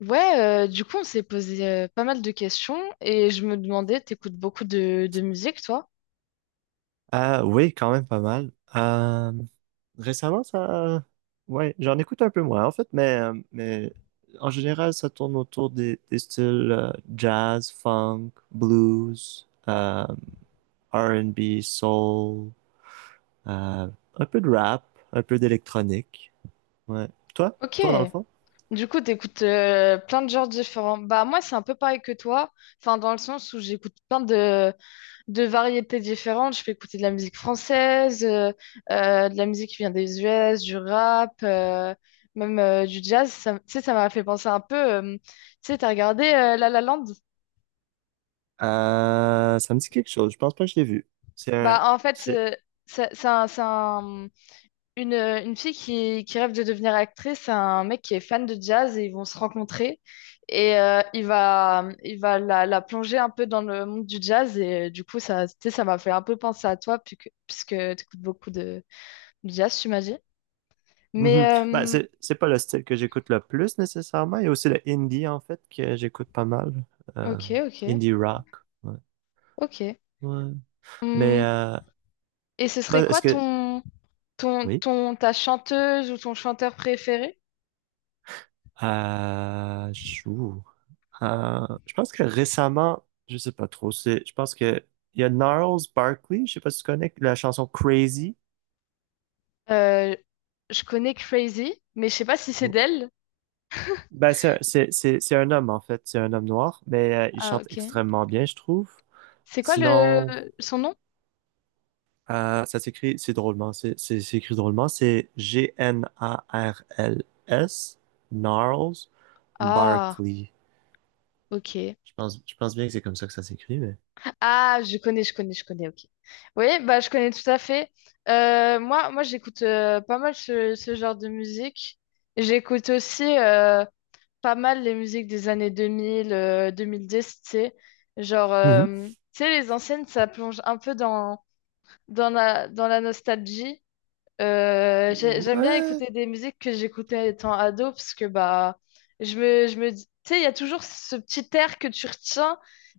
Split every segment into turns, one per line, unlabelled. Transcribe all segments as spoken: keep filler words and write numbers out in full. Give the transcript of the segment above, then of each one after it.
Ouais, euh, du coup, on s'est posé euh, pas mal de questions et je me demandais, t'écoutes beaucoup de, de musique, toi?
Euh, oui, quand même pas mal. Euh, récemment, ça, ouais, j'en écoute un peu moins en fait, mais, euh, mais en général, ça tourne autour des, des styles euh, jazz, funk, blues, euh, R et B, soul, euh, un peu de rap, un peu d'électronique. Ouais. Toi,
Ok.
toi dans le fond?
Du coup, t'écoutes euh, plein de genres différents. Bah, moi, c'est un peu pareil que toi. Enfin, dans le sens où j'écoute plein de, de variétés différentes. Je peux écouter de la musique française, euh, euh, de la musique qui vient des U S, du rap, euh, même euh, du jazz. Ça, tu sais, ça m'a fait penser un peu, euh, tu sais, t'as regardé euh, La La Land?
Euh, ça me dit quelque chose. Je pense pas que je l'ai vu. C'est un,
Bah, en fait,
c'est
euh, ça- c'est un- c'est un- une, une fille qui, qui rêve de devenir actrice, c'est un mec qui est fan de jazz et ils vont se rencontrer. Et euh, il va, il va la, la plonger un peu dans le monde du jazz. Et euh, du coup, ça, tu sais, ça m'a fait un peu penser à toi, puisque, puisque tu écoutes beaucoup de, Diaz, tu m'as dit.
Mhm.
Mais
Ben,
euh,
c'est, c'est pas le style que j'écoute le plus nécessairement. Il y a aussi le indie en fait que j'écoute pas mal. Euh,
ok, ok,
Indie rock. Ouais.
ok.
Ouais. Mais
Hum,
euh,
Et ce serait
ben,
quoi
est-ce que.
ton, ton,
Oui.
ton, ta chanteuse ou ton chanteur préféré?
Euh, je ouh. Euh, je pense que récemment, je sais pas trop, c'est, je pense que il y a Gnarls Barkley, je sais pas si tu connais la chanson Crazy.
Euh, je connais Crazy, mais je sais pas si c'est d'elle.
Ben, c'est, c'est, c'est, c'est un homme en fait, c'est un homme noir, mais euh, il
Ah,
chante
ok.
extrêmement bien, je trouve.
C'est quoi le
Sinon.
son nom?
Euh, ça s'écrit, c'est drôlement, c'est c'est- c'est écrit drôlement, c'est G-N-A-R-L-S, Gnarls
Ah,
Barkley.
ok.
Je pense, je pense bien que c'est comme ça que ça s'écrit, mais.
Ah, je connais, je connais, je connais, ok. Oui, bah je connais tout à fait. Euh, moi, moi j'écoute euh, pas mal ce, ce genre de musique. J'écoute aussi euh, pas mal les musiques des années deux mille, euh, deux mille dix, tu sais. Genre,
Mhm.
euh, tu sais, les anciennes, ça plonge un peu dans, dans la, dans la nostalgie. Euh, j'ai- j'aime bien
Ouais.
écouter des musiques que j'écoutais étant ado, parce que, bah, je me, je me dis, tu sais, il y a toujours ce petit air que tu retiens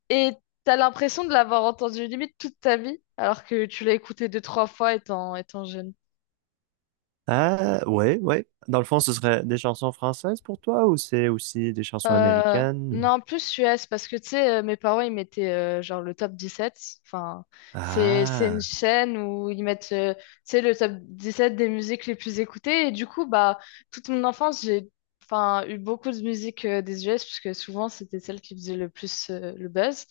et t'as l'impression de l'avoir entendu limite toute ta vie, alors que tu l'as écouté deux, trois fois étant, étant jeune.
Ah, ouais, ouais. Dans le fond, ce serait des chansons françaises pour toi ou c'est aussi des chansons
Euh,
américaines? Ou.
non, plus U S, parce que tu sais, euh, mes parents, ils mettaient euh, genre le top dix sept. Enfin, c'est, c'est une
Ah.
chaîne où ils mettent euh, tu sais, le top dix sept des musiques les plus écoutées. Et du coup, bah, toute mon enfance, j'ai, enfin, eu beaucoup de musique euh, des U S, puisque souvent, c'était celle qui faisait le plus euh, le buzz.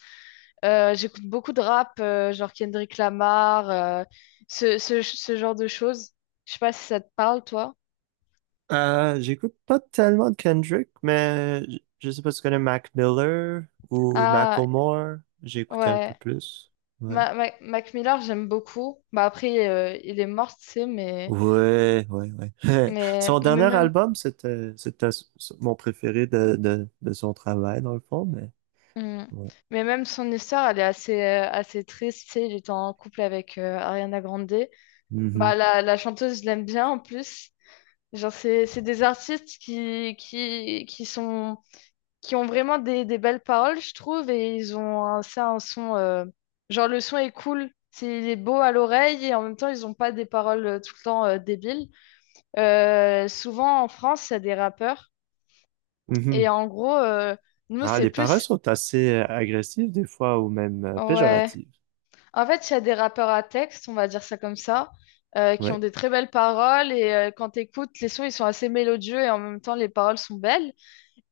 Euh, j'écoute beaucoup de rap, euh, genre Kendrick Lamar, euh, ce, ce, ce genre de choses. Je sais pas si ça te parle, toi.
Euh, j'écoute pas tellement de Kendrick, mais je je sais pas si tu connais Mac Miller ou
Ah,
Macklemore. J'écoute un peu
ouais.
plus. Ouais.
Ma- Ma- Mac Miller, j'aime beaucoup. Bah après, euh, il est mort, tu sais, mais,
Ouais, ouais, ouais.
mais,
Son
mais
dernier
même,
album, c'était, c'était s- s- mon préféré de, de, de son travail, dans le fond, mais
Hmm.
ouais.
mais même son histoire, elle est assez, euh, assez triste, tu sais. Il était en couple avec euh, Ariana Grande. Bah
Mhm.
la, la chanteuse, je l'aime bien en plus. Genre, c'est, c'est des artistes qui, qui, qui sont, qui ont vraiment des, des belles paroles, je trouve, et ils ont un, ça, un son, euh, genre le son est cool. C'est, il est beau à l'oreille et en même temps, ils n'ont pas des paroles euh, tout le temps euh, débiles. Euh, souvent en France, il y a des rappeurs. Et
Mhm.
en gros, euh, nous,
Ah,
c'est
les paroles
plus...
sont assez euh, agressives des fois, ou même euh,
Ouais.
péjoratives.
En fait, il y a des rappeurs à texte, on va dire ça comme ça, euh, qui ont
Ouais,
des très belles paroles. Et euh, quand tu écoutes, les sons, ils sont assez mélodieux et en même temps, les paroles sont belles.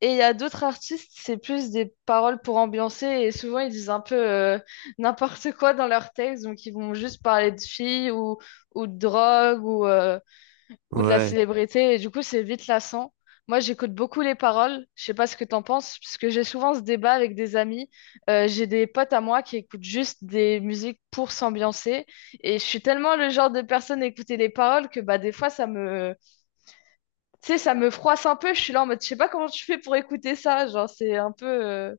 Et il y a d'autres artistes, c'est plus des paroles pour ambiancer. Et souvent, ils disent un peu euh, n'importe quoi dans leurs textes. Donc, ils vont juste parler de filles ou, ou de drogue ou, euh, ou de la
ouais,
célébrité, et du coup, c'est vite lassant. Moi, j'écoute beaucoup les paroles, je sais pas ce que t'en penses, parce que j'ai souvent ce débat avec des amis. Euh, j'ai des potes à moi qui écoutent juste des musiques pour s'ambiancer, et je suis tellement le genre de personne à écouter les paroles que bah, des fois, ça me... Tu sais, ça me froisse un peu, je suis là en mode, je sais pas comment tu fais pour écouter ça, genre, c'est un peu, euh,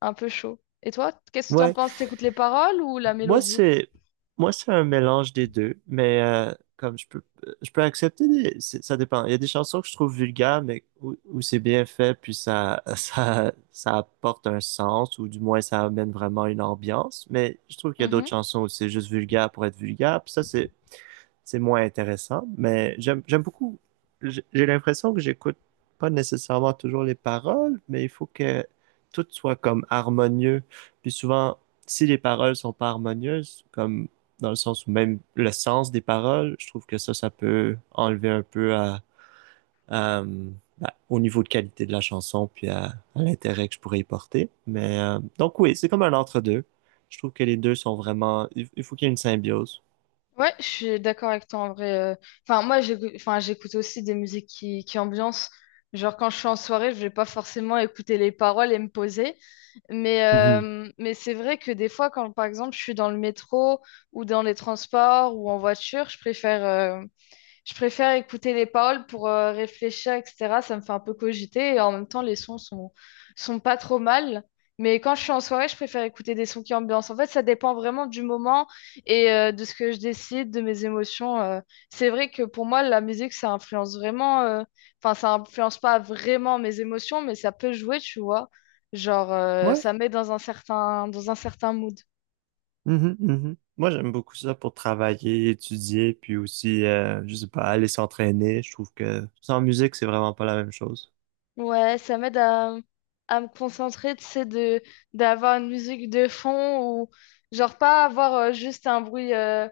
un peu chaud. Et toi, qu'est-ce que t'en
ouais.
penses? T'écoutes les paroles ou la
Moi,
mélodie?
c'est moi, c'est un mélange des deux, mais euh, comme je peux je peux accepter des- c'est- ça dépend. Il y a des chansons que je trouve vulgaires, mais où, où c'est bien fait, puis ça, ça ça apporte un sens, ou du moins ça amène vraiment une ambiance. Mais je trouve qu'il y a d'autres chansons où c'est juste vulgaire pour être vulgaire. Puis ça, c'est c'est moins intéressant, mais j'aime j'aime beaucoup. J'ai l'impression que j'écoute pas nécessairement toujours les paroles, mais il faut que tout soit comme harmonieux. Puis souvent, si les paroles sont pas harmonieuses, comme dans le sens où même le sens des paroles, je trouve que ça, ça peut enlever un peu à, à, bah, au niveau de qualité de la chanson, puis à, à l'intérêt que je pourrais y porter. Mais euh, donc oui, c'est comme un entre-deux. Je trouve que les deux sont vraiment… Il faut qu'il y ait une symbiose.
Ouais, je suis d'accord avec toi en vrai. euh. Enfin, moi, j'écoute, enfin, j'écoute aussi des musiques qui, qui ambiancent. Genre, quand je suis en soirée, je vais pas forcément écouter les paroles et me poser. Mais,
Mhm.
euh, mais c'est vrai que des fois, quand par exemple, je suis dans le métro ou dans les transports ou en voiture, je préfère. euh, je préfère écouter les paroles pour euh, réfléchir, et cetera. Ça me fait un peu cogiter et en même temps, les sons sont, sont pas trop mal. Mais quand je suis en soirée, je préfère écouter des sons qui ambiancent. En fait, ça dépend vraiment du moment et euh, de ce que je décide, de mes émotions. euh. C'est vrai que pour moi, la musique, ça influence vraiment. euh, Enfin, ça influence pas vraiment mes émotions, mais ça peut jouer, tu vois. Genre, euh,
Ouais.
ça met dans un certain, dans un certain mood.
Mhm, mhm. Moi, j'aime beaucoup ça pour travailler, étudier, puis aussi, euh, je sais pas, aller s'entraîner. Je trouve que sans musique, c'est vraiment pas la même chose.
Ouais, ça m'aide à, à me concentrer, tu sais, de, d'avoir une musique de fond ou genre pas avoir euh, juste un bruit, euh,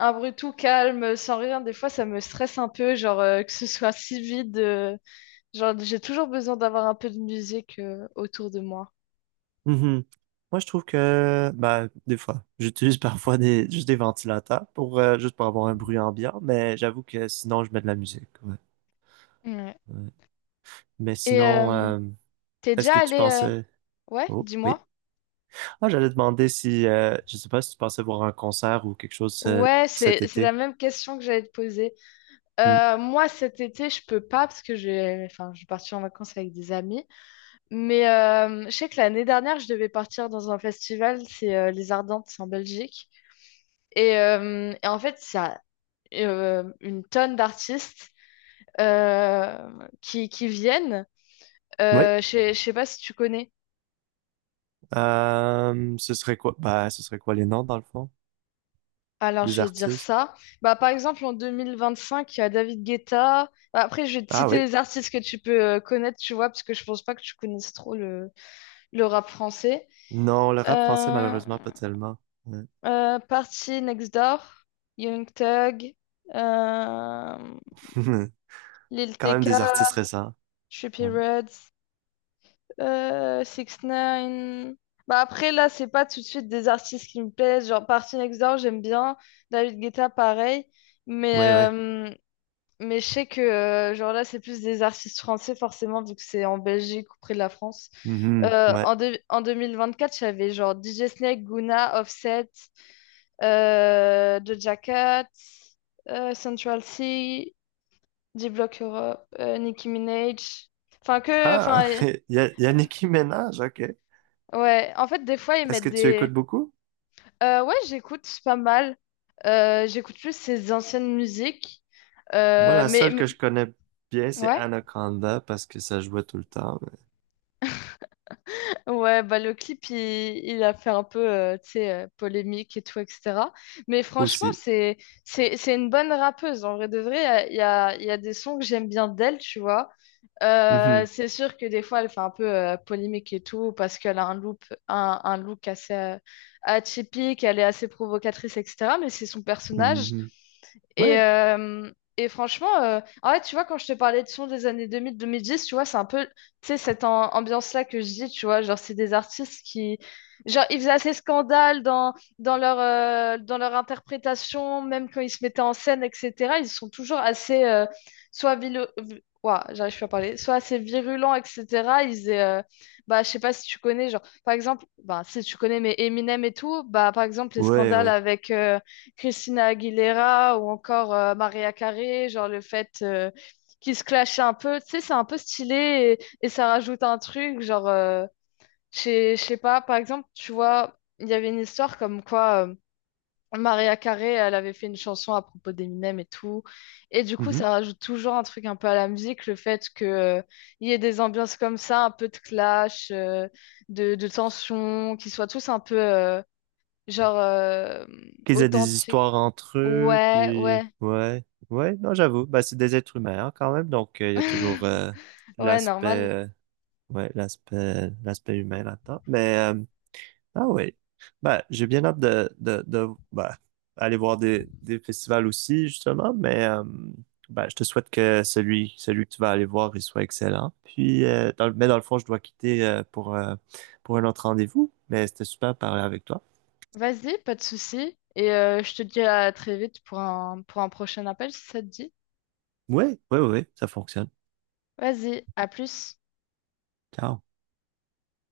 un bruit tout calme, sans rien. Des fois, ça me stresse un peu, genre euh, que ce soit si vide. Euh, genre, j'ai toujours besoin d'avoir un peu de musique euh, autour de moi.
Mhm. Moi, je trouve que, bah, des fois, j'utilise parfois des, juste des ventilateurs pour, euh, juste pour avoir un bruit ambiant, mais j'avoue que sinon, je mets de la musique. Ouais,
Ouais.
ouais. Mais
Et
sinon,
euh,
euh,
t'es
est-ce
déjà
que tu
allé... euh,
pensais…
Ouais,
Oh, oui.
dis-moi.
Ah, j'allais demander si, euh, je sais pas si tu pensais voir un concert ou quelque chose euh,
Ouais,
cet
c'est c'est la
été.
même question que j'allais te poser.
Mm.
Euh, moi, cet été, je peux pas parce que j'ai, enfin, je vais partir en vacances avec des amis. Mais euh, je sais que l'année dernière, je devais partir dans un festival, c'est euh, Les Ardentes, c'est en Belgique. Et, euh, et en fait, ça euh, une tonne d'artistes euh, qui, qui viennent.
Oui.
Euh, je sais je sais pas si tu connais.
Euh, ce serait quoi? Bah, ce serait quoi les noms, dans le fond?
Alors,
Des
je vais dire
artistes?
ça. Bah, par exemple, en deux mille vingt cinq, il y a David Guetta. Bah, après, je vais te
Ah
citer
oui.
les artistes que tu peux euh, connaître, tu vois, parce que je pense pas que tu connaisses trop le, le rap français.
Non, le rap français,
Euh,
malheureusement, pas tellement. Ouais.
Euh, Party Next Door, Young Thug, euh, Lil
Quand même
T K,
des artistes récents.
Trippie
Ouais,
Reds, euh, six ix. Bah après là, c'est pas tout de suite des artistes qui me plaisent. Genre Party Next Door, j'aime bien. David Guetta, pareil. Mais,
ouais. Ouais.
euh, mais je sais que euh, genre là, c'est plus des artistes français forcément vu que c'est en Belgique ou près de la France.
Mhm,
Euh,
ouais.
en, deux- en deux mille vingt-quatre, j'avais genre D J Snake, Guna, Offset, euh, Doja Cat, euh, Central C, D-Block Europe, euh, Nicki Minaj. Enfin, que.
Ah,
Enfin, euh,
il y a, il y a Nicki Minaj, ok.
ouais. En fait, des fois, ils
Est-ce
mettent
que tu
des.
écoutes beaucoup?
Euh, ouais, j'écoute pas mal. Euh, j'écoute plus ses anciennes musiques.
Moi,
Euh,
la
mais,
seule que
mais-
je connais bien, c'est
Ouais.
Anaconda, parce que ça jouait tout le temps, mais
Ouais, bah, le clip, il, il a fait un peu, euh, tu sais, euh, polémique et tout, et cetera. Mais franchement,
aussi.
c'est, c'est, c'est une bonne rappeuse. En vrai de vrai, il y a, il y a il y a des sons que j'aime bien d'elle, tu vois. Euh,
Mhm,
c'est sûr que des fois, elle fait un peu euh, polémique et tout, parce qu'elle a un look, un, un look assez euh, atypique, elle est assez provocatrice, et cetera. Mais c'est son personnage.
mhm.
Et,
Ouais,
euh, et franchement, euh, en fait, tu vois, quand je te parlais de son des années deux deux mille mille dix, tu vois, c'est un peu, tu sais, cette am- ambiance-là que je dis, tu vois, genre, c'est des artistes qui, genre, ils faisaient assez scandale dans, dans leur, euh, dans leur interprétation, même quand ils se mettaient en scène, et cetera. Ils sont toujours assez, euh, soit vilo- vi- Ouah, j'arrive plus à parler, soit assez virulents, et cetera. Ils euh, Bah, je sais pas si tu connais, genre, par exemple, bah, si tu connais, mais Eminem et tout, bah, par exemple, les
ouais,
scandales
ouais.
avec... euh, Christina Aguilera ou encore euh, Maria Carey, genre le fait euh, qu'ils se clashent un peu, tu sais, c'est un peu stylé et, et ça rajoute un truc, genre, euh, je sais je sais pas, par exemple, tu vois, il y avait une histoire comme quoi euh, Maria Carey, elle avait fait une chanson à propos d'Eminem et tout, et du coup,
Mhm.
ça rajoute toujours un truc un peu à la musique, le fait que, euh, il y ait des ambiances comme ça, un peu de clash, euh, de, de tension, qu'ils soient tous un peu, euh, genre, euh,
Qu'ils aient des
authentiques.
histoires entre eux,
Ouais, ouais.
puis ouais, ouais, non, j'avoue, bah, c'est des êtres humains hein, quand même, donc euh, il y a toujours euh,
Ouais,
l'aspect,
normal.
euh, ouais, l'aspect, l'aspect humain là-dedans. Mais euh, ah ouais, bah, j'ai bien hâte de, de, de bah, aller voir des, des festivals aussi justement, mais euh, bah, je te souhaite que celui, celui que tu vas aller voir, il soit excellent. Puis, euh, dans le- mais dans le fond, je dois quitter euh, pour euh, pour un autre rendez-vous, mais c'était super de parler avec toi.
Vas-y, pas de souci. Et euh, je te dis à très vite pour un, pour un prochain appel si ça te dit.
Ouais, ouais, ouais, ça fonctionne.
Vas-y, à plus.
Ciao.